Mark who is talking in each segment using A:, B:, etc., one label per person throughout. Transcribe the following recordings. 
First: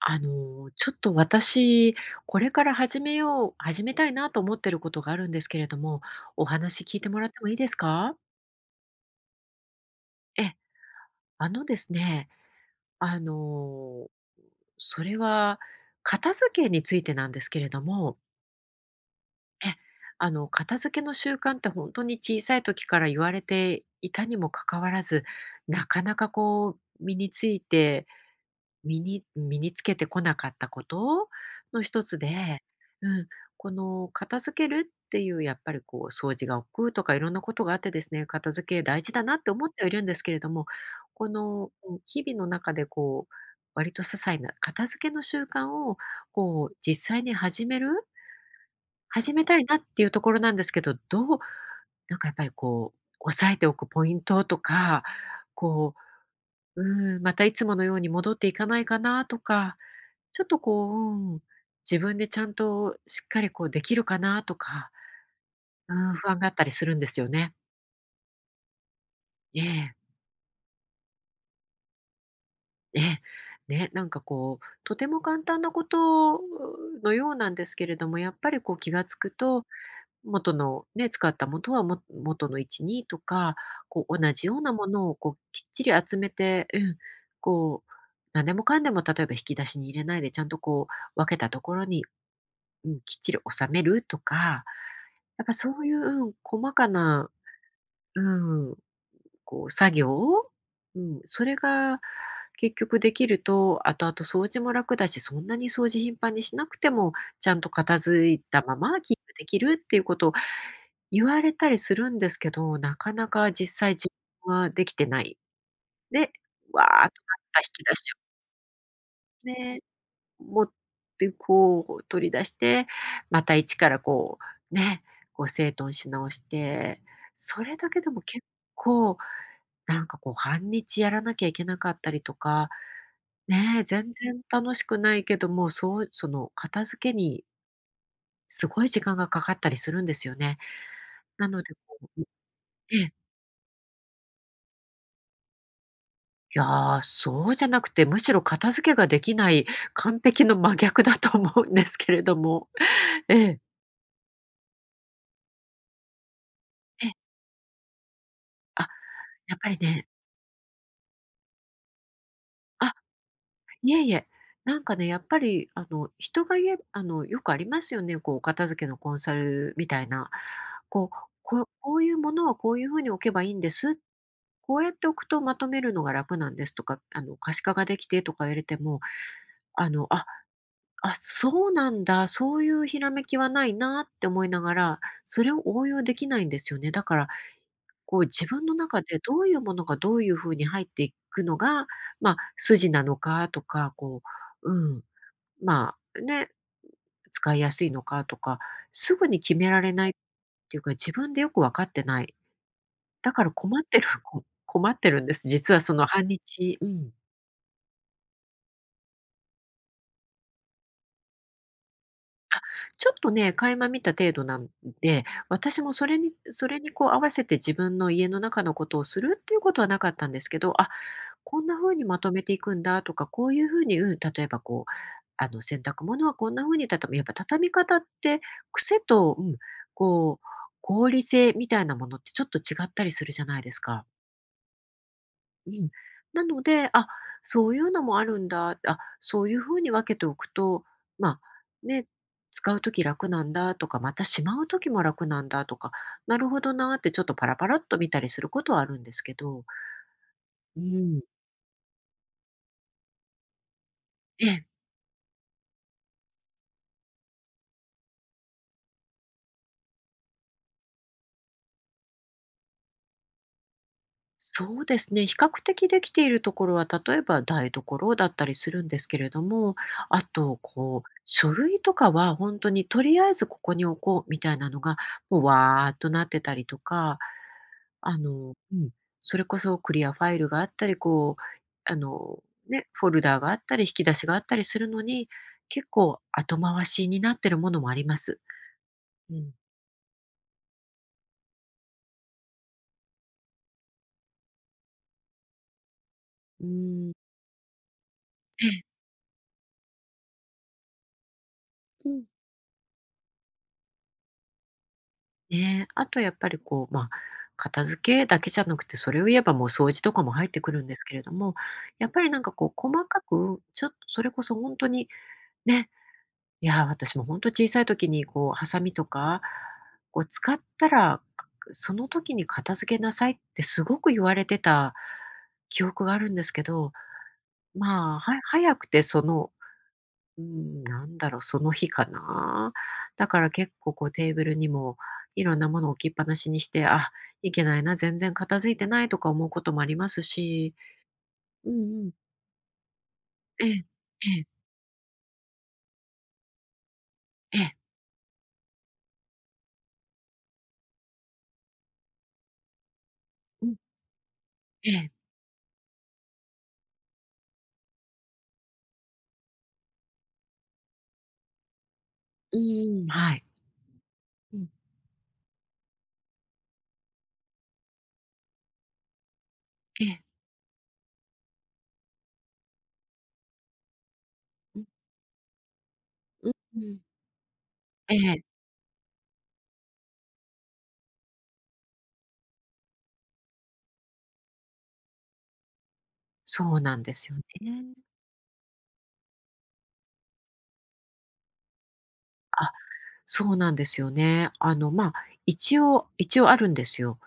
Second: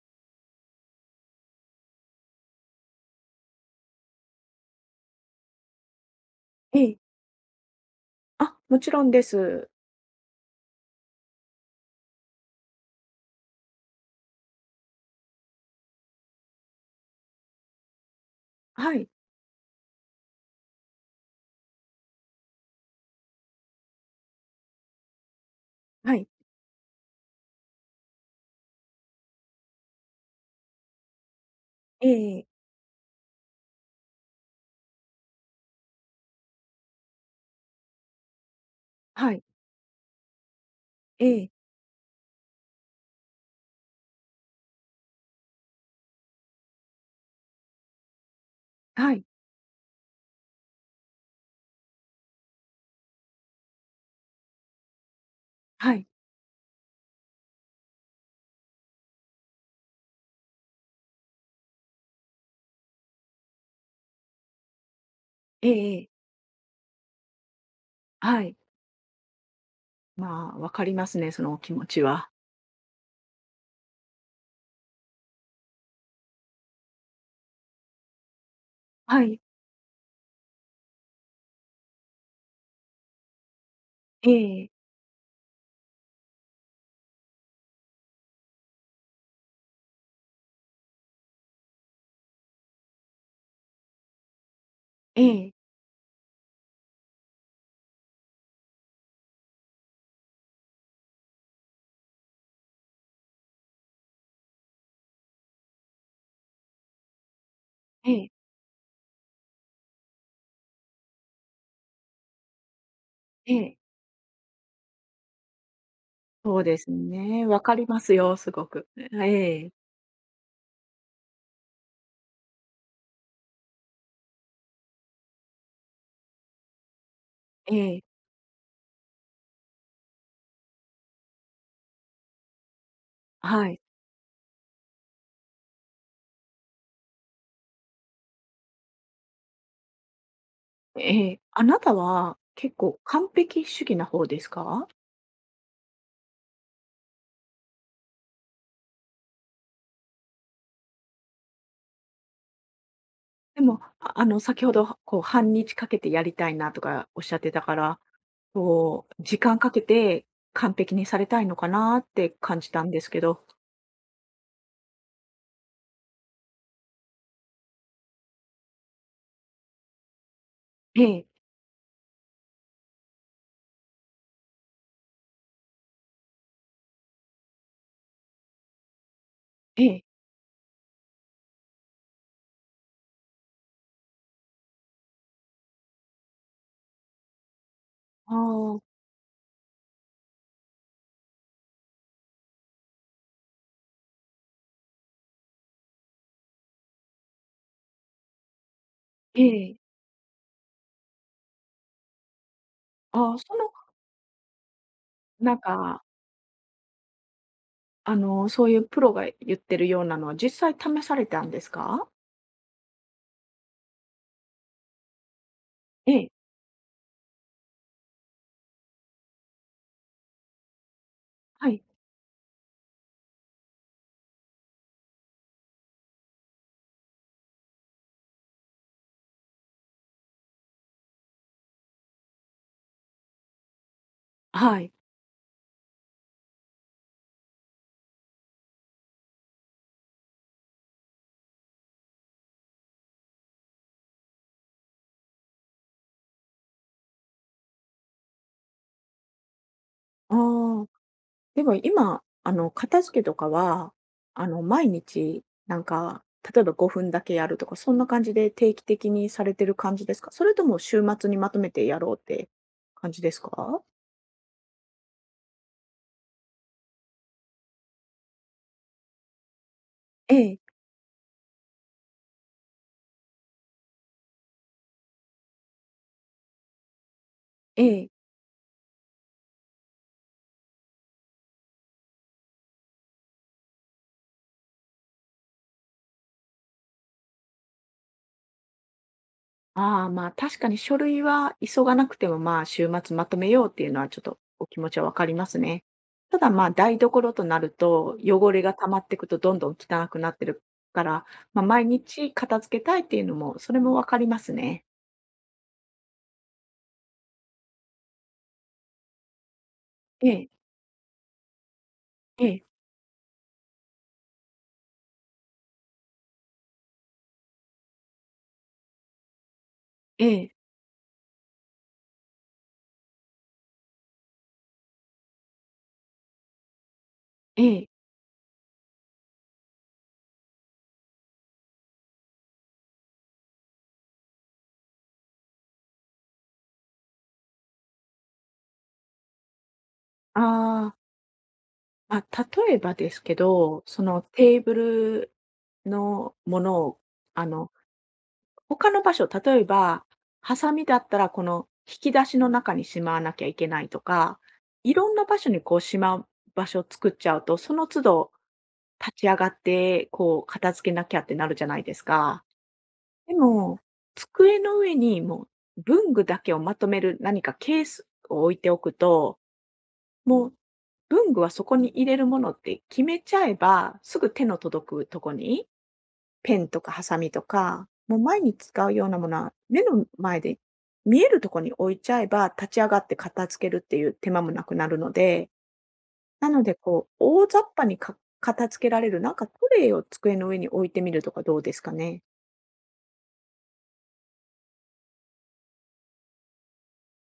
A: ちょっと私、これから始めたいなと思ってることがあるんですけれども、お
B: え
A: 話
B: え。
A: 聞いてもらってもいいですか？
B: あ、もちろんです。
A: ええ、ですね、あの、それは片付けについてなんですけれども、
B: はい。
A: ええ、片付けの習慣って本当に小さい時から言われていたにもかかわらず、なかな
B: はい。
A: かこう身につけてこなかったことの一
B: え
A: つ
B: え
A: で、うん、この片付けるっていうやっぱりこう掃除が億劫とかいろんなことがあってですね、片付け大事だ
B: は
A: なっ
B: い。
A: て思ってはいるんですけれども、
B: え
A: こ
B: え。
A: の日々の中でこう割と些細な片付けの習慣をこう実際に
B: はい。
A: 始めたいなっていうところなんですけど、なんかやっぱりこう抑えておくポイントとか、
B: は
A: こ
B: い。
A: う、またいつものように戻っていかないかなとか、ちょっとこう、自分でちゃんとしっかりこうできるかなとか、
B: え
A: う
B: え
A: ん、不安があったりするんですよね。
B: はい。
A: ええ、
B: まあ、わかりますね、そのお気持ちは。
A: ええ。ね、なんかこう、とても簡単なことのようなんですけれども、やっぱりこう気がつ
B: は
A: く
B: い。
A: と、元のね、使った元はも元の位置にとか、こう
B: え
A: 同じよ
B: え
A: う
B: え
A: な
B: え。
A: ものをこうきっちり集めて、うん、こう、何でもかんでも例えば引き出しに入れないで、ちゃんとこう分けたところに、うん、きっちり収めるとか、
B: え
A: やっぱ
B: え。
A: そういう、細かな、うん、こう作業、うん、それが結局できると、後々掃除も楽だし、そんなに掃除頻繁にしなくても、ちゃんと片
B: え
A: 付い
B: え。
A: たままキープできるっていうことを言われたりするんですけど、なかなか実際自分はできてない。で、
B: そうで
A: わーっ
B: す
A: となっ
B: ね。
A: た
B: わ
A: 引
B: か
A: き
B: り
A: 出
B: ま
A: し
B: す
A: を
B: よ、すごく。ええ。
A: ね持ってこう取り出して、また一からこうね、こう整頓し直して、そ
B: え
A: れだけで
B: え。
A: も結構なんかこう半日やらなきゃいけなかったりとか、
B: は
A: ね
B: い。
A: え、全然楽しくないけども、そうその片付けにすごい時間がかかったりするんですよね。
B: ええ。
A: な
B: あ
A: ので、
B: なた
A: こう
B: は結構
A: ええ、
B: 完璧主義な方ですか？
A: いやー、そうじゃなくて、むしろ片付けができない完璧の真逆だと思うんですけれども。え
B: で
A: え、
B: も、ああの、先ほど、こう半日かけてやりたいなと
A: え
B: か
A: え、
B: おっしゃってたから
A: あ、
B: こう、時
A: や
B: 間
A: っぱ
B: か
A: り
B: け
A: ね
B: て完璧にされたいのかなって感じたん
A: あ、
B: ですけど。
A: いえいえ、なんかね、やっぱり、人が言えよくありますよね、こう、お片付けのコンサルみたいな。
B: え
A: こう、
B: え、
A: こういうものはこういう風に置けばいいんです。こうやって置くとまとめるのが楽なんですとか、可視化ができてとか言われても、
B: ええ、
A: あ、あ、そうなんだ、そういうひらめきはないなって思いながら、それを応用できないんですよね。だからこう
B: あ
A: 自分の
B: あ、
A: 中でどういうものがどういう風に入っていくのが、まあ、筋なのかとか、こう、まあ、ね、使いやすいのかとか、すぐに
B: え
A: 決め
B: え、
A: られないっていうか、自分でよく分かってない。
B: あ
A: だ
B: あ、
A: から
B: その、
A: 困ってる、困ってるんです。
B: なん
A: 実はそ
B: か、
A: の半日、うん。
B: あの、そういうプロが言ってるようなのは実際試されたんですか？
A: ちょっとね、垣間見た程度なんで、私もそ
B: え
A: れ
B: え、
A: にそれにこう合わせて自分の家の中のことをするっていうことはなかったんですけど、あ、こん
B: は
A: な
B: い、
A: 風にまとめていくんだとか、こういう風に、例えばこう、洗濯物はこんな風に畳む。やっぱ畳み方って癖と、こう、合理性みたいなものってちょっと違ったりするじゃないですか。
B: はい。
A: うん。なので、あ、そういうのもあるんだ、あ、そういう風に分けておくと、まあ、ね、使う時楽なんだとか、またしまう時も楽なんだとか、なるほどなーってちょっとパラパラっと見たりすることはあるんですけど、
B: あ
A: う
B: あ、
A: ん。
B: でも今、あの、片付けとかは、
A: え
B: あの、
A: え。
B: 毎日なんか、例えば5分だけやるとか、そんな感じで定期的にされてる感じですか？それとも週末にまとめてやろうって感じですか？
A: そうですね。比較的できているところは、例えば台所だったりするんですけれども、あ
B: ええ、
A: と、こう、書類とかは本当にとりあえずここに置こうみたいなのが、もうわーっとなってたりとか、
B: ええ。
A: あのうん、それこそクリアファイルがあったり、こう、あの、ね、フォルダーがあったり、引き出しがあったりするのに、結構後回しになってるものもあります。うん。
B: ああ、まあ、確かに書類は急がなくても、まあ、週末まとめようっていうのはちょっとお気持ちはわかりますね。ただ、ま
A: う
B: あ、台
A: ん。
B: 所となると、汚れ
A: え
B: が溜
A: え。
B: まっていくとどんどん汚くなってるから、まあ、毎
A: うん。
B: 日片付けたいっていうのも、それもわかりますね。
A: ねえ、あとやっぱりこう、まあ、片付けだけじゃなくて、それを言えばもう掃除とか
B: え
A: も入
B: え、
A: ってくるんですけれども、やっぱりなん
B: え
A: か
B: え、
A: こう細かく、ちょっとそれこそ本当に、ね、いやー、私も本当に小さい時にこうハサミとか、こ
B: え
A: う使
B: え、
A: ったら、その時に片付けなさいってすごく言われてた記憶があるんですけど、
B: ええ。
A: まあ、は早くてそのうん、なんだろう、その日かな。だから結構こうテーブルにもいろんなものを置きっぱなしにして、あ、いけないな、全然片付いてないとか思うこともありますし、
B: ああ、
A: うんうん、
B: まあ、例えばですけ
A: え
B: ど、
A: え、
B: その
A: ええ、
B: テーブルのものを、あ
A: え
B: の、
A: え、
B: 他の場所、例えば、ハサミだったらこの引き出しの中にしまわなきゃいけ
A: うん、
B: ないとか、
A: え
B: いろ
A: え、
B: んな場所にこうしまう場所を作っちゃうと、その都度立ち上がって、こう片付けなきゃってなるじゃないですか。
A: うん
B: で
A: はい、
B: も、
A: う
B: 机
A: ん、
B: の上にもう文具だけをまとめる何かケースを置いておくと、
A: ええ、
B: もう文具はそこに入れるものって決めちゃえば、すぐ手の
A: うん、
B: 届くとこにペン
A: う
B: とか
A: ん、
B: ハサミとか、
A: え
B: もう毎
A: え、
B: 日使うようなものは、目の前で見えるところに置いちゃえば、立ち上がって片付けるっていう手間もなくなるので、なの
A: そ
B: で
A: うなん
B: こ
A: で
B: う、
A: すよ
B: 大雑把
A: ね。
B: にか片付けられる、なんかトレイを机の上に置いてみるとかどうですかね？
A: あ、そうなんですよね。まあ、一応あるんですよ。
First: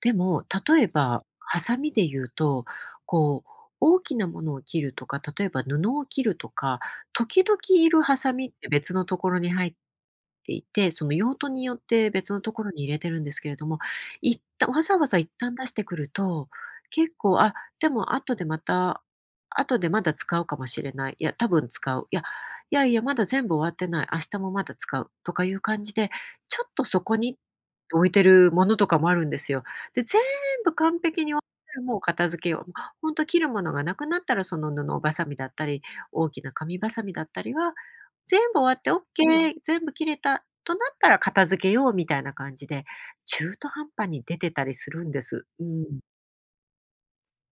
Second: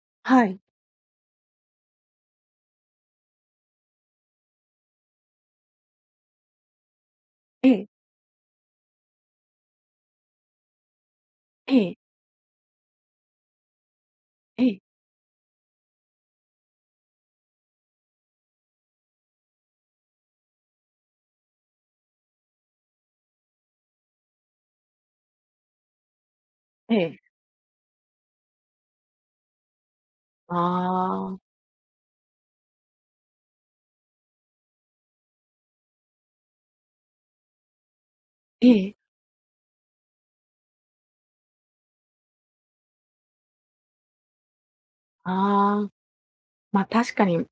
A: でも、
B: はい。
A: 例えば、ハサミで言うと、こう、大きなものを切るとか、例えば布を切るとか、時々
B: ええ、
A: いるハサミって別のところに入っていて、その用途に
B: え
A: よっ
B: え、
A: て別のところに入れてるんですけれども、一
B: え
A: 旦
B: え、
A: わざわざ一旦出してくると、結構、あ、でも後でまだ使うかもしれない。いや、多分使う。いや、いやいや、まだ全部終わってない。明日もまだ使う。とかいう感じで、ちょっと
B: え
A: そこ
B: え。
A: に置いてるものとかもあるんですよ。で、全部完璧に
B: あ
A: 終
B: あ、
A: わったらもう片付けよう。もうほんと切るものがなくなったらその布ばさみだったり、大きな紙ばさみだったりは、全部
B: え
A: 終わって
B: え、
A: オッケー、全部切れたとなったら片付けようみたいな感じで、中途半端に出てたりするんです。う
B: ああ、
A: ん。
B: ま、確かに、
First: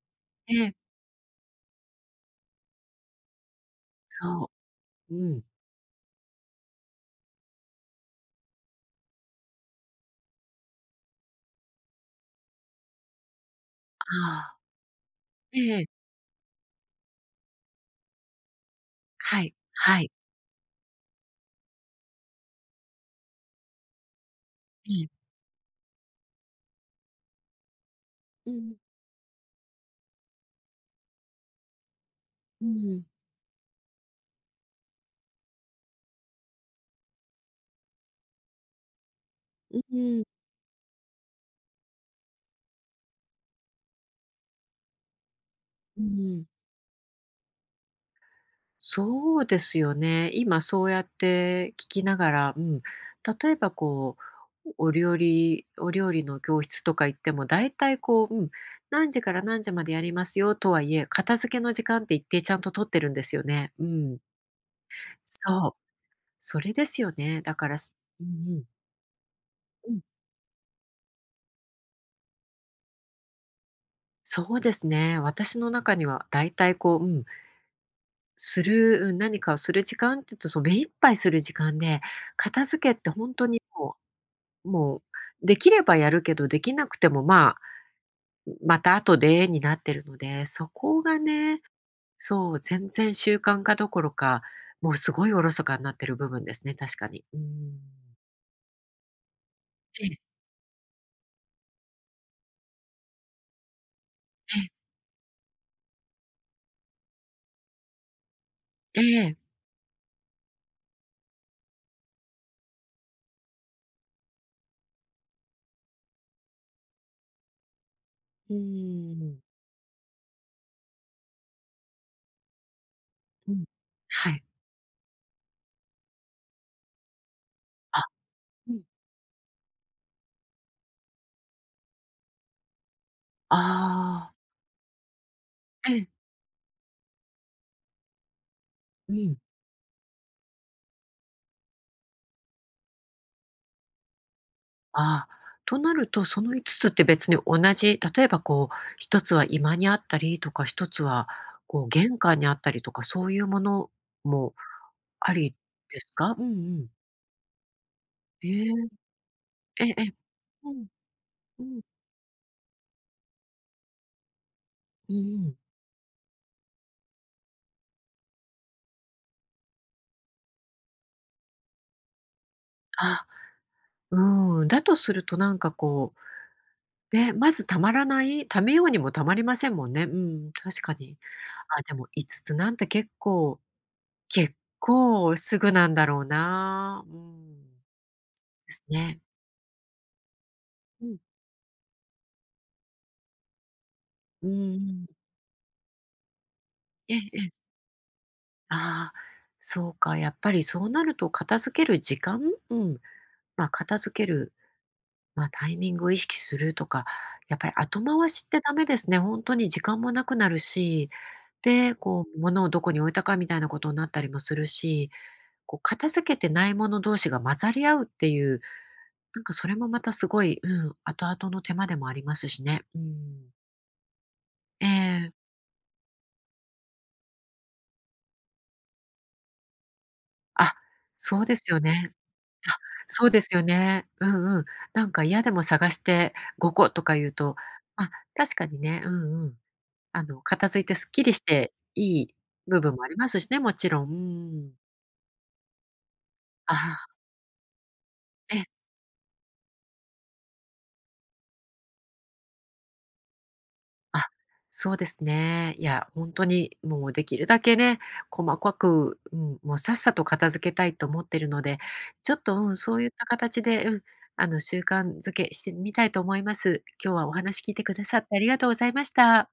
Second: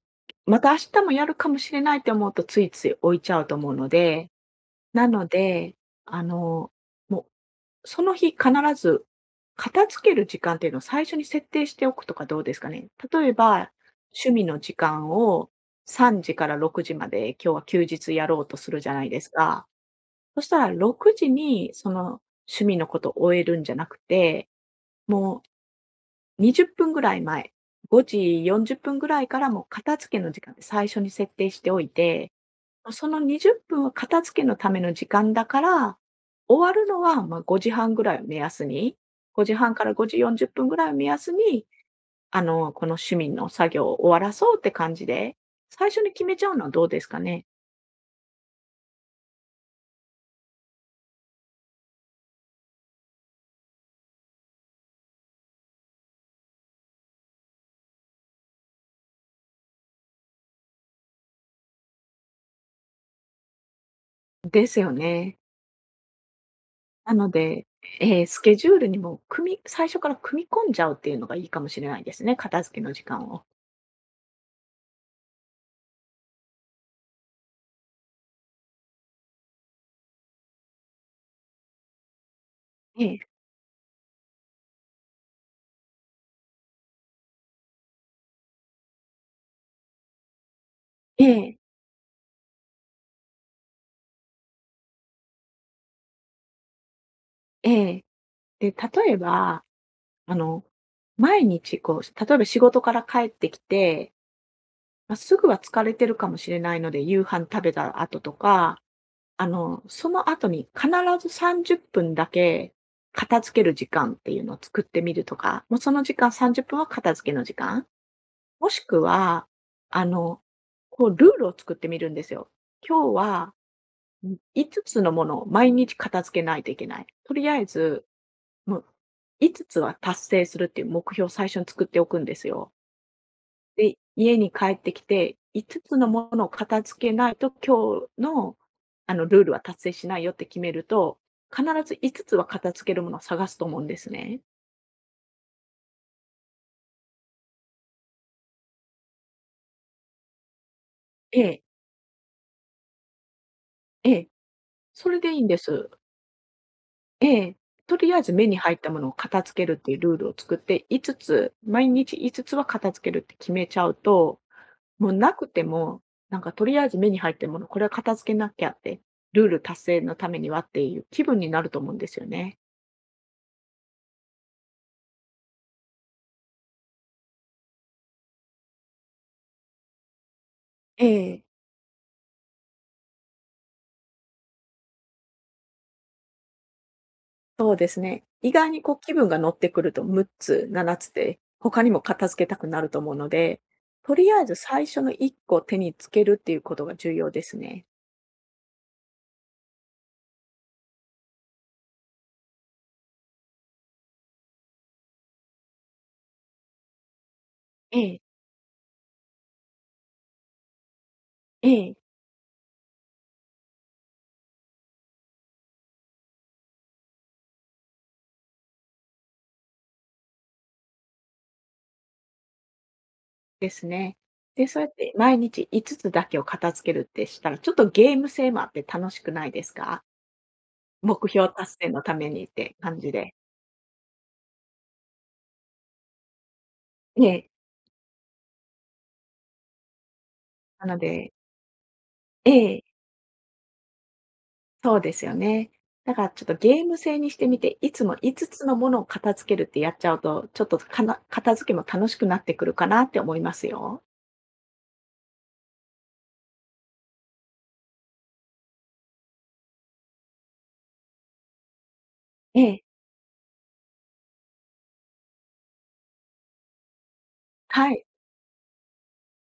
A: え
B: また
A: え、
B: 明日もやるかもしれないって思うと、ついつい置いちゃうと思うので、
A: そ
B: な
A: う。
B: の
A: うん。
B: で、あの、もうその日必ず片付ける時間っていうのを最初に設定しておくとかどうですかね。例えば、趣味
A: あ
B: の時間を
A: あ、ええ。
B: 3時から6時まで今日は休日やろうとするじゃないです
A: はい、
B: か。
A: はい。
B: そしたら6時にその趣味のことを終えるんじゃなくて、
A: ええ。
B: もう20分ぐらい前、5時
A: うん、
B: 40分ぐらいからもう片付けの時間って最初に設定しておいて、
A: うん、
B: ま
A: うん、
B: その20分は片付けのための時間だから、終わるのは、ま、5時半ぐらいを目安に、5時半から5時
A: う
B: 40分ぐらいを目安に、あの、この市民の作業を終わらそうって感じで、最初に決めち
A: ん。
B: ゃうのはどうですかね？
A: そうですよね。今そうやって聞きながら、例えばこう、お料理の教室とか行っても、だいたいこう、何時から何時までやりますよとはいえ、片付けの時間って一定ちゃんと取ってるんですよね。うん。
B: ですよね。
A: そう、それですよ
B: なの
A: ね。だ
B: で、
A: から、うんう
B: スケ
A: ん、
B: ジュールにも最
A: う
B: 初
A: ん。
B: から組み込んじゃうっていうのがいいかもしれないですね、片付けの時間を。
A: そうですね。私の中にはだいたいこう、するうん、何かをする時間っていうと、そう目いっぱいする時間で、片付けっ
B: え
A: て
B: え、
A: 本当にもう、できればやるけど、できなくても、まあ、また後でになってるので、そこが
B: ええ、
A: ね、そう、全然習慣化どころか、もうすごいおろそかになってる部分ですね、確かに。うー
B: え
A: ん。
B: え。で、例えば、
A: ええ、
B: あの、毎日こう、例えば仕事から帰ってきて
A: ええ、
B: まあ、すぐは疲れてるかもしれないので、夕飯食べた後とか、
A: ええ、
B: あの、その後に必ず30分だけ片付ける時間っていうのを作ってみるとか、もうその時間30分は片付けの時間、
A: うー
B: もしく
A: ん、
B: は、あの、こうルールを作ってみるんですよ。今日
A: う
B: は、
A: ん。は
B: ん、
A: い。
B: 5つのものを毎日片付けないといけない。とりあえ
A: あ、
B: ず、
A: う
B: も
A: ん。
B: う5つは達成するっていう目標を最初に作っておくんですよ。で、
A: ああ、
B: 家に帰ってきて、5つ
A: え
B: の
A: え、
B: ものを片付けないと、今日の、あ
A: う
B: の、
A: ん。
B: ルールは達成しないよって決めると、必ず5つは片付けるものを探すと思うんですね。
A: ああ、となると、その5つつって別に同じ、例えばこう、1つは居間にあったりとか、1つは
B: ええ、
A: こう玄関にあったりとか、そういうもの
B: ええ、
A: も
B: それで
A: あ
B: いいん
A: り
B: です。
A: ですか？うんうん。
B: ええ、とりあえず目
A: え
B: に入った
A: え、
B: ものを片付けるっ
A: え
B: て
A: え
B: いう
A: え
B: ル
A: え。
B: ールを作っ
A: う
B: て、
A: ん、
B: 5つ、
A: うん、
B: 毎日5つは片付けるって決めちゃうと、もう
A: うんう
B: なく
A: ん。
B: ても、なんかとりあえず目に入ったもの、これは片付けなきゃって、ルール達成のためにはっていう気分になると思うんですよね。
A: あ、うーん、だとするとなんかこう、ね、まず溜まらない溜めようにも溜まりませんもんね。うん、確か
B: え
A: に。
B: え。
A: あ、でも5つつなんて結構すぐなんだろうな。うん。
B: そうですね。意外
A: で
B: に
A: す
B: こう気
A: ね。
B: 分が乗ってくると6つ、7
A: う
B: つっ
A: ん。
B: て他にも片付けたくなると思うので、とりあえ
A: うん
B: ず
A: う
B: 最初
A: ん。
B: の1個手につけるっていうことが重
A: ええ
B: 要
A: え
B: で
A: え。
B: すね。
A: ああ、そうか、やっぱりそうなると片付ける時間うん、ま、片付けるまあ、タイミングを意識するとか、やっぱり
B: え
A: 後
B: え、
A: 回しってダメですね。本当に時間もなくなるし、
B: え
A: で、
B: え、
A: こう、物をどこに置いたかみたいなことになったりもするし、こう、片付けてないもの同士が混ざり合うっていう、なんかそれもまたすごい、後々の手間でもありますしね。うん。
B: ですね。で、そう
A: え
B: やって
A: え。
B: 毎日5つだけを片付けるってしたら、ちょっとゲーム性もあって楽しくないですか？
A: あ、
B: 目
A: そう
B: 標
A: です
B: 達
A: よ
B: 成の
A: ね。
B: ためにっ
A: あ、
B: て感じ
A: そう
B: で。
A: ですよね。うんうん。なんか嫌でも探して5個とか
B: え
A: 言う
B: え、
A: と、まあ確かにね、うんうん。片付い
B: な
A: て
B: の
A: すっき
B: で
A: りして、いい
B: え
A: 部
B: え。
A: 分もありますしね、もちろん。うん。
B: そうですよね。だからちょっと
A: あ
B: ゲーム
A: あ、
B: 性にしてみて、いつも5つ
A: え、
B: のものを片付けるってやっちゃうと、ちょっとかな片付けも楽しくなってくるかなって思いますよ。
A: あ、そうですね。いや、本当にもうできるだけね、細かく、もうさっさと片付けたいと思ってるので、ちょっと、
B: ええ。
A: そういった形で、習慣づけしてみたいと思います。今日はお話聞いて
B: は
A: く
B: い。
A: ださってありがとうございました。